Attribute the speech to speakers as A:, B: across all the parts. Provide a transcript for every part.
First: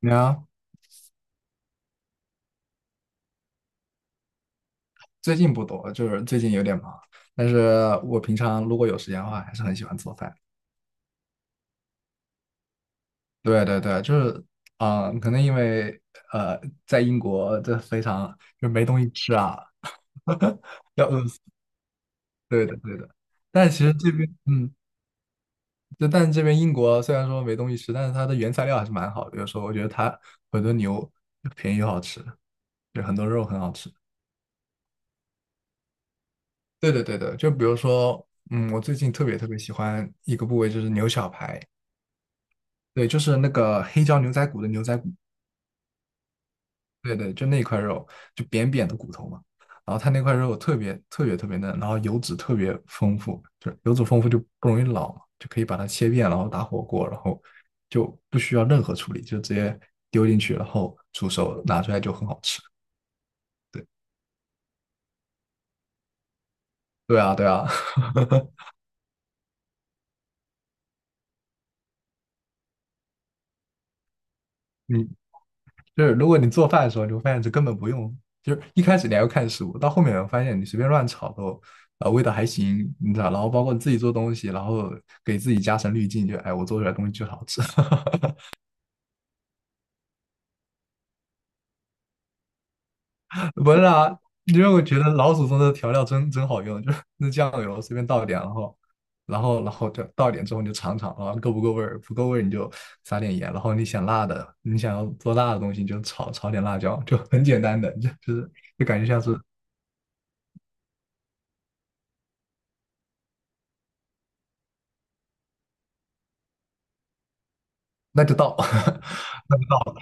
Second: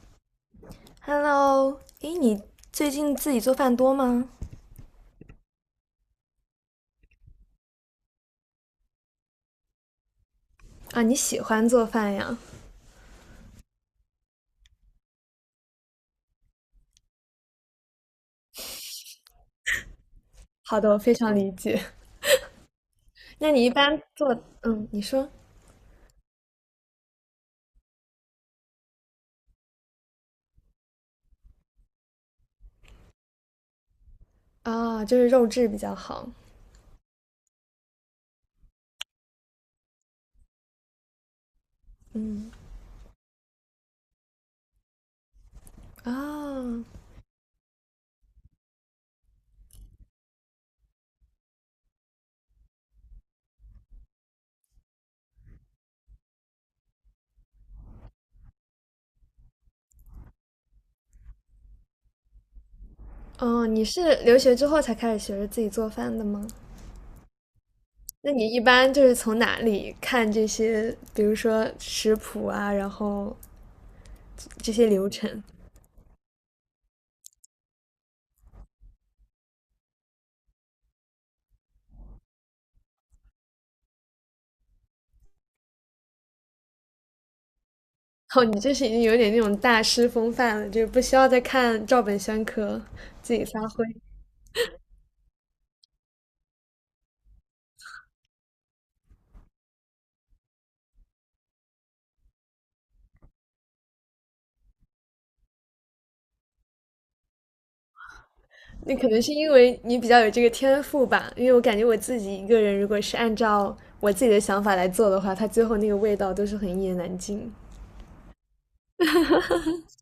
A: 你有
B: Hello，诶，你最近自己做饭多吗？
A: 最近不多，就是最近有点忙。但是我平常如果有时间的话，还是很喜欢做饭。
B: 啊，你喜欢做饭呀？
A: 对对对，就是，可能因为呃，在英国这非常就没东西吃啊，
B: 好的，我
A: 要
B: 非
A: 饿
B: 常
A: 死。
B: 理解。
A: 对的对的。
B: 那你一
A: 但其实
B: 般
A: 这边，
B: 做，嗯，你说。
A: 就但是这边英国虽然说没东西吃，但是它的原材料还是蛮好的。有时候我觉得它很多牛便宜又好吃，就很多肉很好吃。
B: 啊，就是肉质比较好。
A: 对的对的，就比如说，我最近特别特别喜欢一个部位就是牛小排。
B: 嗯。
A: 对，就是那个黑椒牛仔骨的牛仔骨，
B: 啊。
A: 对对，就那块肉，就扁扁的骨头嘛。然后它那块肉特别特别特别嫩，然后油脂特别丰富，就是油脂丰富就不容易老嘛，就可以把它切片，然后打火锅，然后就不需要任何处理，就直接丢进去，然后煮熟拿出来就很好吃。
B: 哦，你
A: 对
B: 是留学之后才开始学着自己做饭的吗？
A: 对啊，对啊，
B: 那你一般就是从哪里看这些，比如说食谱啊，然后这些
A: 你
B: 流程？
A: 就是如果你做饭的时候，你会发现这根本不用，就是一开始你还要看食物，到后面我发现你随便乱炒都，味道还行，你知道，然后包括你自己做东西，然后给自己加成滤镜，就哎，我做出来的东西就是好吃，
B: 哦，你这是已经有点那种大师风范了，就是不需要再看照本宣科，自己 发
A: 不是
B: 挥。
A: 啊，因为我觉得老祖宗的调料真真好用，就是那酱油随便倒一点，然后。然后就倒一点之后你就尝尝，然后够不够味儿，不够味儿你就撒点盐，然后你想辣的，你想要做辣的东西你就炒炒点辣椒，就很简单的，就是就
B: 那
A: 感觉
B: 可能
A: 像
B: 是
A: 是
B: 因为你比较有这个天赋吧，因为我感觉我自己一个人，如果是按照我自己的想法来做的话，它最后那个味道都是很一言难尽。
A: 那就到，那就到了，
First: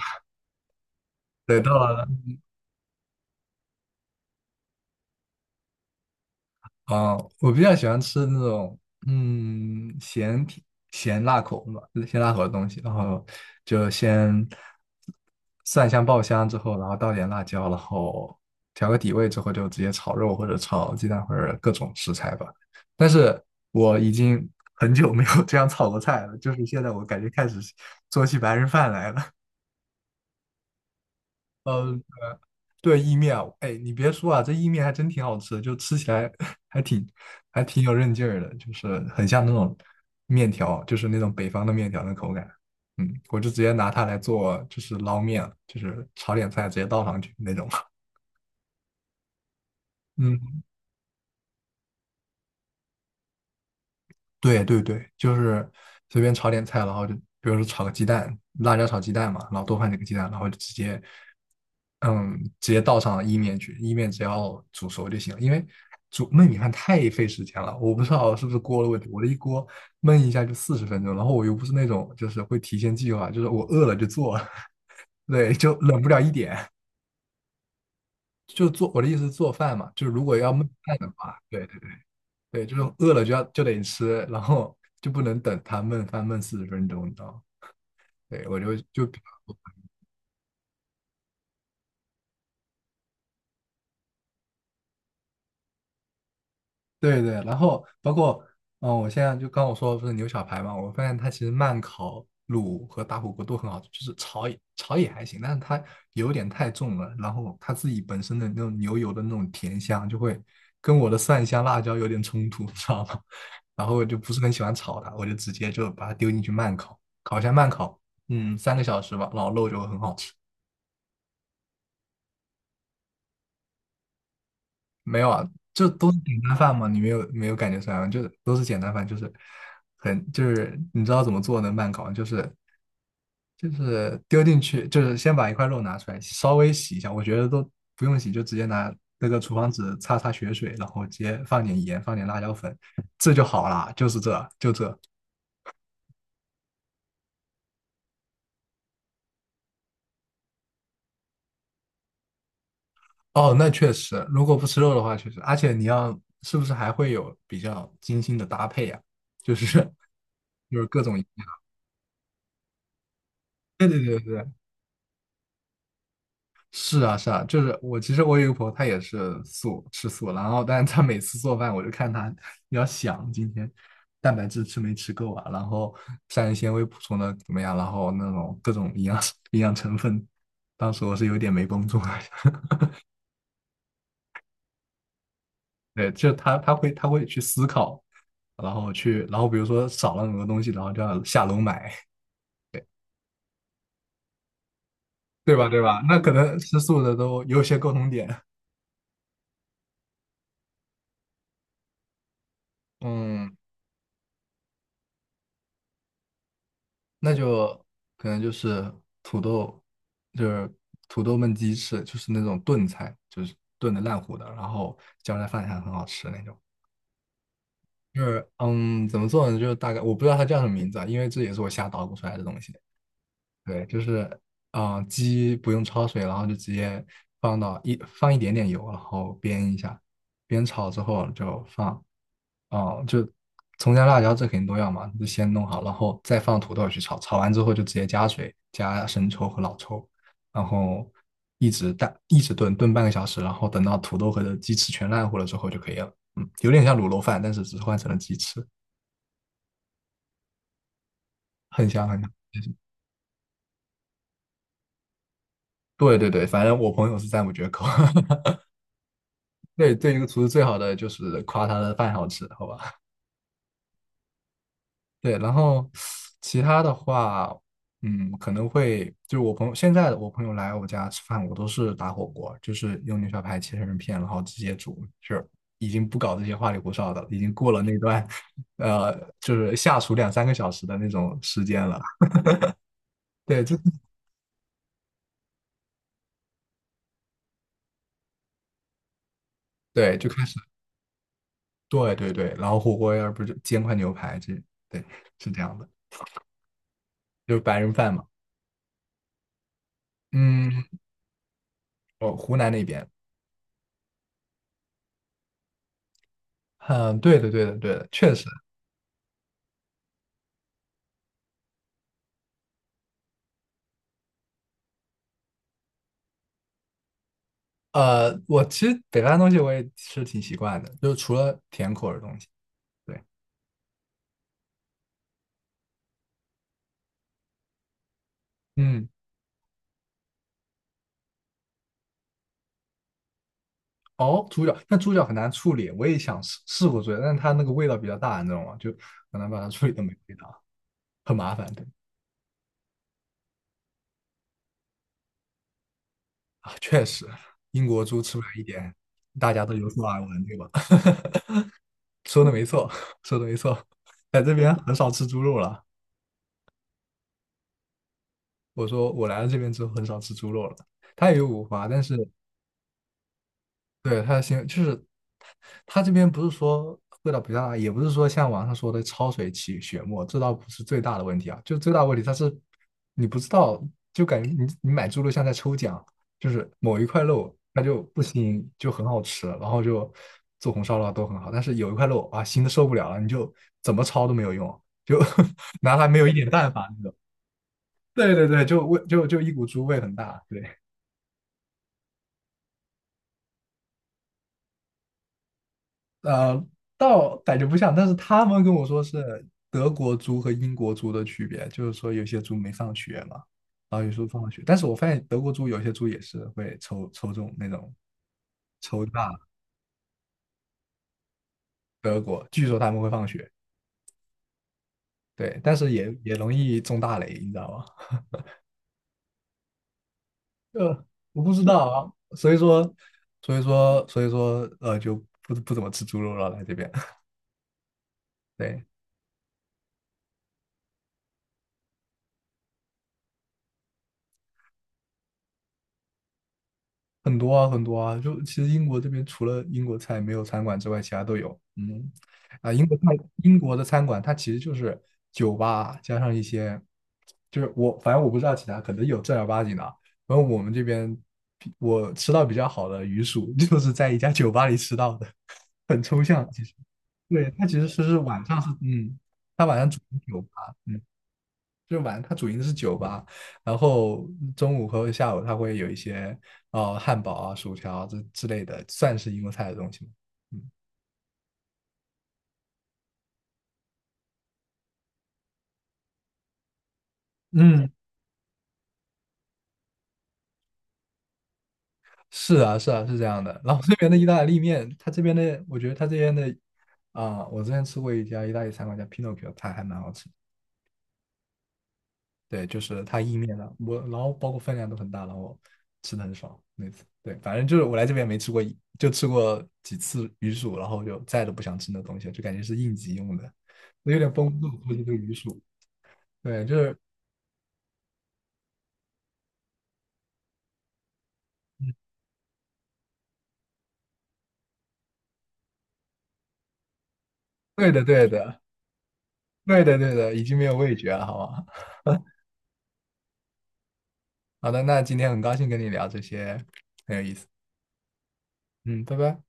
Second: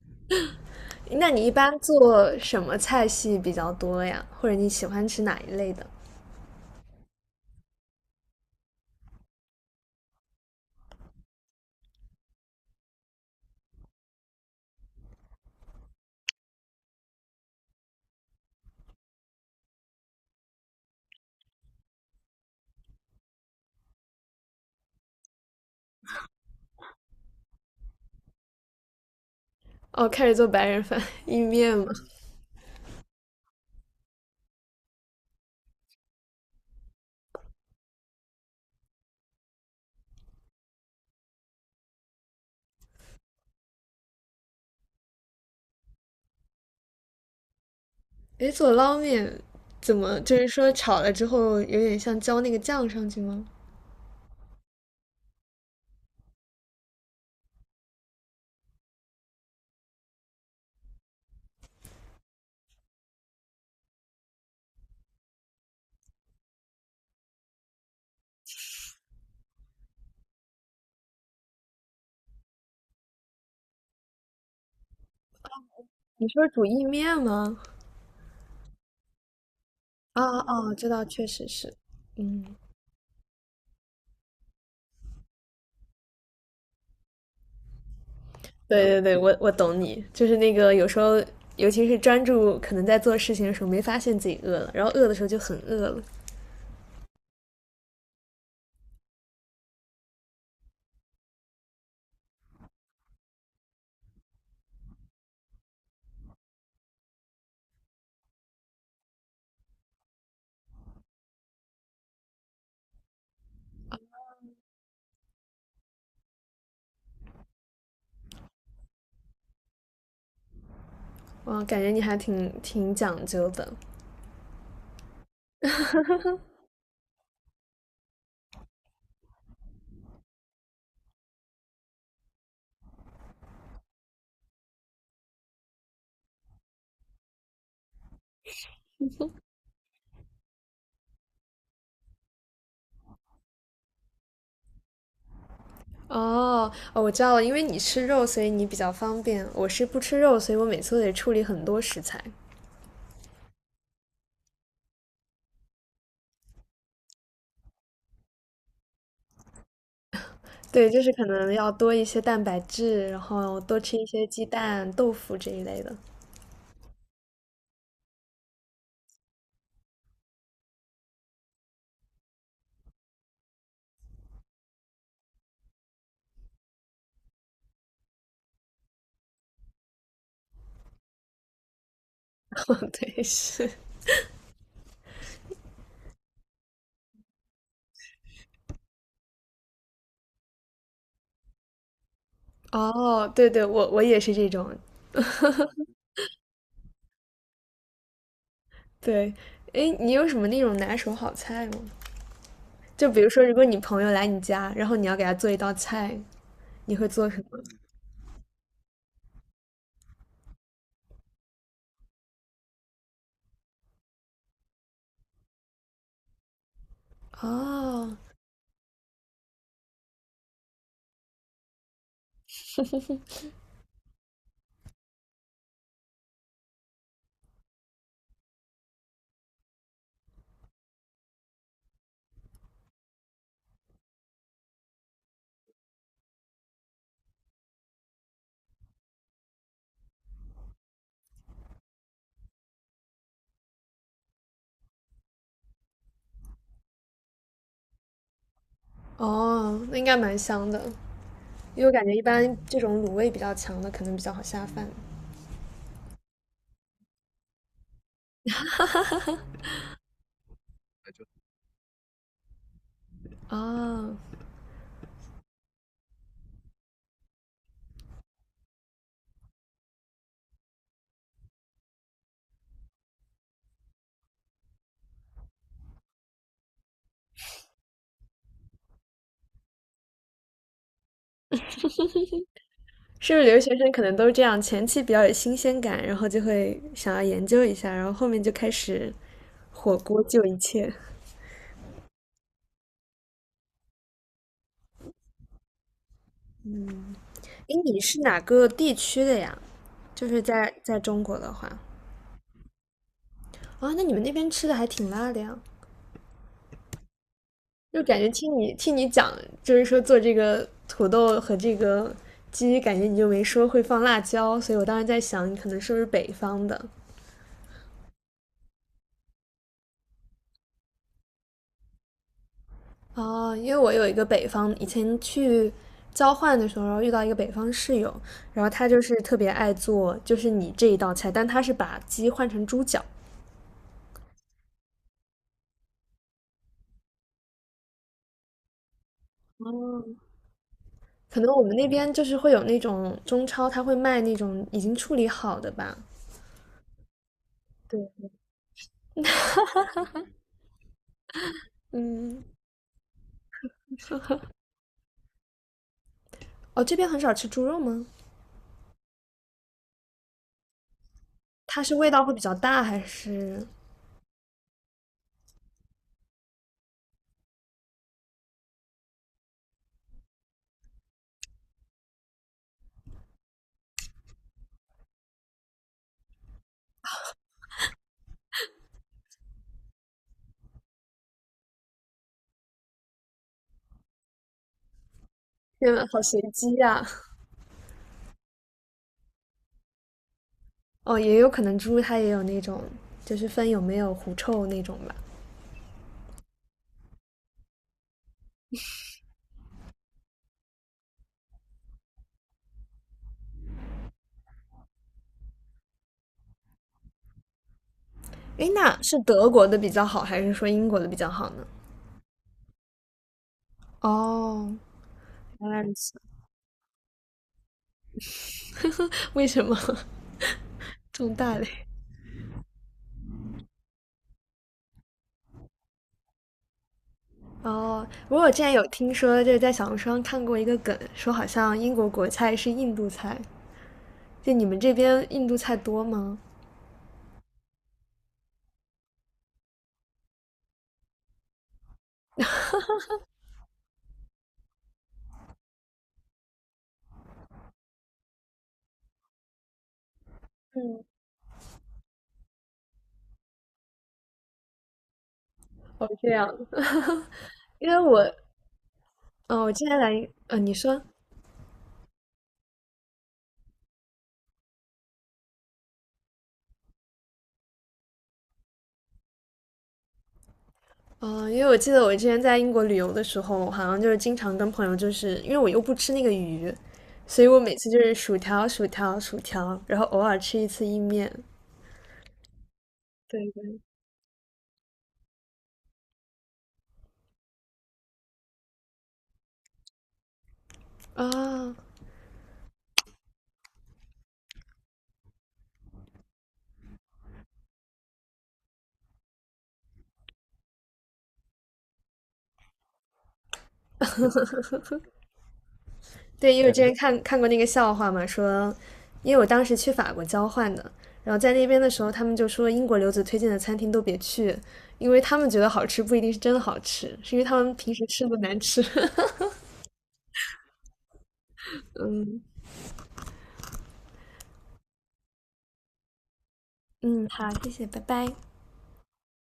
B: 那你一
A: 对，到
B: 般
A: 了
B: 做什么菜系比较多呀？或者你喜欢吃哪一类的？
A: 我比较喜欢吃那种，嗯，咸甜咸辣口嘛，咸辣口的东西，然后就先蒜香爆香之后，然后倒点辣椒，然后调个底味之后，就直接炒肉或者炒鸡蛋或者各种食材吧。但是我已经很久没有这样炒过菜了，就是现在我感觉开始做起白人饭来了。
B: 哦，开始做白人饭、意面嘛。
A: 嗯，对，意面啊，哎，你别说啊，这意面还真挺好吃的就吃起来 还挺还挺有韧劲儿的，就是很像那种面条，就是那种北方的面条的口感。我就直接拿它来做，就是捞面，就是炒点菜直接倒上去那种。
B: 诶，做捞面怎么就是
A: 嗯，
B: 说炒了之后有点像浇那个酱上去吗？
A: 对对对，就是随便炒点菜，然后就比如说炒个鸡蛋，辣椒炒鸡蛋嘛，然后多放几个鸡蛋，然后就直接，嗯，直接倒上意面去，意面只要煮熟就行了。因为煮焖米饭太费时间了，我不知道是不是锅的问题，我的一锅焖一下就四十分钟，然后我又不是那种就是会提前计划，就是我饿了就做，对，就冷不了
B: 你
A: 一
B: 说
A: 点。
B: 煮意面吗？
A: 就做我的意思是做饭嘛，就是
B: 哦
A: 如果要焖
B: 哦，知
A: 饭
B: 道，
A: 的
B: 确
A: 话，
B: 实
A: 对，
B: 是。嗯，
A: 对，就是饿了就要就得吃，然后就不能等它焖翻焖四十分钟，你知道吗？对，我就
B: 对对
A: 就
B: 对，我懂你，就是那个有时候，尤其是专注可能在做事情的时候，没发现自己饿了，然后饿的时候就很饿了。
A: 对对，然后包括，我现在就刚我说的不是牛小排嘛，我发现它其实慢烤卤和打火锅都很好吃，就是炒也还行，但是它有点太重了，然后它自己本身的那种牛油的那种甜香就会跟我的蒜香辣椒有点冲突，你知道吗？然后我就不是很喜欢炒它，我就直接就把它丢进去慢烤，烤一下慢烤，三个小时吧，老肉就会很好吃。
B: 哇，感觉你还挺挺讲究的。
A: 没有啊，就都是简单饭嘛，你没有感觉出来吗？就都是简单饭，就是就是你知道怎么做能慢搞，就是丢进去，就是先把一块肉拿出来，稍微洗一下，我觉得都不用洗，就直接拿那个厨房纸擦擦血水，然后直接放点盐，放点辣椒粉，这就好啦，就是这就这。
B: 哦哦，我知道了，因为你吃肉，所以你比较方便。我是不吃肉，所以我每次都得处理很多食材。
A: 哦，那确实，如果不吃肉的话，确实，而且你要是不是还会有比较精心的搭配呀、就是 就是
B: 对，就
A: 各
B: 是
A: 种。
B: 可能要多一些蛋白质，然后多
A: 对
B: 吃
A: 对
B: 一
A: 对
B: 些鸡
A: 对
B: 蛋、豆腐这一类的。
A: 是啊，是啊，就是我其实我有一个朋友，他也是吃素，然后但是他每次做饭，我就看他，你要想今天蛋白质吃没吃够啊，然后膳食纤维补充的怎么样，然后那种各种营养 营养成分，当时我是有点没绷住了。
B: 对，是。
A: 对，就他他会他会去思考，然后比如说少了很多东西，然后就要下楼买，
B: 哦，对对，我也是这种。
A: 对吧？对吧？那可能吃素的都有些共同点，
B: 对，诶，你有什么那种拿手好菜吗？就比如说，如
A: 嗯。
B: 果你朋友来你家，然后你要给他做一道菜，你会做
A: 那
B: 什么？
A: 就可能就是土豆，就是土豆焖鸡翅，就是那种炖菜，就是炖的烂糊的，然后浇在饭上很好吃那种。
B: 哦
A: 就是怎么做呢？就是大概我不知道它叫什么名字啊，因为这也是我瞎捣鼓出来的东西。对，就是鸡不用焯水，然后就直接放一点点油，然后煸一下，煸炒之后就放哦，就葱姜辣椒这肯定都要嘛，就先弄好，然后再放土豆去炒，炒完之后就直接加水，加生抽和老抽，然后一直炖，炖半个小时，然后等到土豆和的鸡翅全烂糊了之后就可以了。嗯，有点像卤肉饭，但是只是换成了鸡翅，
B: 哦，那应该蛮香的，因为
A: 很
B: 我感
A: 香
B: 觉一
A: 很香。
B: 般这种卤味比较强的，可能比较好下饭。
A: 对对对，反正我朋友是赞不绝口。对，对一个厨师最好的就是夸他的饭好吃，好吧？
B: 哦，
A: 对，然后其他的话，可能会就是我朋友来我家吃饭，我都是打火锅，就是用牛小排切成片，然后直接煮，就是已经不搞这些花里胡哨的了，已经过了那段，呃，就是下厨两三个小时的那种时间了。
B: 是不是留
A: 对，
B: 学
A: 就
B: 生可能都是这样？前期比较有新鲜感，然后就会想要研究一下，然后后面就开始火
A: 对，
B: 锅
A: 就
B: 救
A: 开始，
B: 一切。
A: 对对对，然后火锅要不就煎块牛排，这对是这样的，就是
B: 诶，
A: 白人
B: 你
A: 饭
B: 是
A: 嘛。
B: 哪个地区的呀？就是在
A: 嗯，
B: 在中国的话，
A: 哦，湖南那边，
B: 啊、那你们那边吃的还挺辣的呀。
A: 嗯，对的对的对
B: 就
A: 的，
B: 感觉
A: 确实。
B: 听你讲，就是说做这个土豆和这个鸡，感觉你就没说会放辣椒，所以我当时在想，你可能是不是北方的。
A: 我其实北方的东西我也吃挺习惯的，就是除了甜口的东西。对，
B: 哦？因为我有一个北方，以前去交换的时候遇到一个北方室友，然后他就
A: 嗯，
B: 是特别爱做，就是你这一道菜，但他是把鸡换成猪脚。
A: 哦，猪脚，但猪脚很难处理，我也想试试过猪脚，但是它那个味道比较大，你知道吗？就很难把它处理的没味道，很
B: 可能
A: 麻
B: 我
A: 烦。
B: 们那
A: 对
B: 边就是会有那种中超，他会卖那种已经处理好的吧？
A: 啊，确实，英国
B: 对。
A: 猪吃不来一点，大家都有所耳闻，对吧？说
B: 嗯。
A: 的没错，说的没错，在这边很少吃猪肉了。
B: 哦，这边很少吃猪肉吗？
A: 我说我来了这边之后很少吃猪肉了，它也有五
B: 它
A: 花，
B: 是
A: 但
B: 味
A: 是
B: 道会比较大还是？
A: 对，它的行就是它这边不是说味道比较大，也不是说像网上说的焯水起血沫，这倒不是最大的问题啊。就最大的问题，它是你不知道，就感觉你买猪肉像在抽奖，就是某一块肉它就不腥，就很好吃，然后就做红烧肉啊都很好，但是有一块肉啊腥的受不了了，你就怎么焯都没有用，就
B: 天
A: 拿
B: 呐，
A: 它没
B: 好
A: 有一
B: 随
A: 点办
B: 机
A: 法
B: 呀、
A: 那种。对对对，就味就一股猪味很大，对。
B: 哦，也有可能猪它也有那种，就是分有没有狐臭那种吧。
A: 呃，倒感觉不像，但是他们跟我说是德国猪和英国猪的区别，就是说有些猪没上学嘛，然后有时候放了学，但是我发现德国猪有些猪也是会抽抽中那种
B: 诶，那
A: 抽
B: 是
A: 大
B: 德国的比较好，还是说英国的比较好呢？
A: 德国，据说他们会放血，
B: 哦，
A: 对，
B: 原
A: 但
B: 来
A: 是
B: 如
A: 也
B: 此。
A: 也容易中大雷，你知道吗？
B: 为什么
A: 呃，
B: 这么
A: 我不
B: 大
A: 知
B: 嘞？
A: 道啊，所以说，所以说，就不怎么吃猪肉了，来这边，
B: 哦，不过我之 前有
A: 对。
B: 听说，就是在小红书上看过一个梗，说好像英国国菜是印度菜，就你们这边印度菜多吗？
A: 很多啊，很多啊，就其实英国这边除了英国菜没有餐馆之外，其他都有。嗯，英国菜，英国的餐馆它其实就是酒吧加上一些，就是我反正我不知道其他，可能有正儿八经的啊。然后我们这边比我吃到比较好的鱼薯，就是在一家酒吧里吃到的，很
B: 哦，
A: 抽
B: 这
A: 象
B: 样，
A: 其实。对，它其
B: 因
A: 实
B: 为
A: 是
B: 我，
A: 晚上是
B: 嗯、
A: 它
B: 我
A: 晚
B: 之
A: 上
B: 前
A: 主的
B: 来，
A: 酒吧，
B: 你
A: 嗯。
B: 说，
A: 就是晚它主营的是酒吧，然后中午和下午它会有一些汉堡啊、薯条啊这之类的，算是英国菜的东西嘛。嗯，
B: 嗯，因为我记得我之前在英国旅游的时候，好像就是经常跟朋友，就是因为我又不吃那个鱼，所以我每次
A: 嗯，
B: 就是薯条、薯条、薯条，然后偶尔吃一次意面。
A: 是啊，是啊，是这样
B: 对
A: 的。然
B: 对。
A: 后这边的意大利面，他这边的我觉得他这边的我之前吃过一家意大利餐馆叫 Pinocchio，它还蛮好吃的。
B: 啊，
A: 对，就是它意面的，我然后包括分量都很大，然后吃的很爽那次。对，反正就是我来这边没吃过一，就吃过几次鱼薯，然后就再都不想吃那东西了，就感觉是应急用的，我有点绷不住估计这个鱼薯。
B: 对，因
A: 对，
B: 为我
A: 就
B: 之前
A: 是
B: 看过那个笑话嘛，说，因为我当时去法国交换的，然后在那边的时候，他们就说英国留子推荐的餐厅都别去，因为他们觉得好吃不一定是真的好吃，是因为他们
A: 对
B: 平时
A: 的，
B: 吃
A: 对
B: 的难
A: 的，
B: 吃。
A: 对的，对的，已经没有味觉了，好吗？好的，那今天很高兴跟你聊这些，很有
B: 嗯，
A: 意思。
B: 好，谢谢，拜拜。
A: 嗯，拜拜。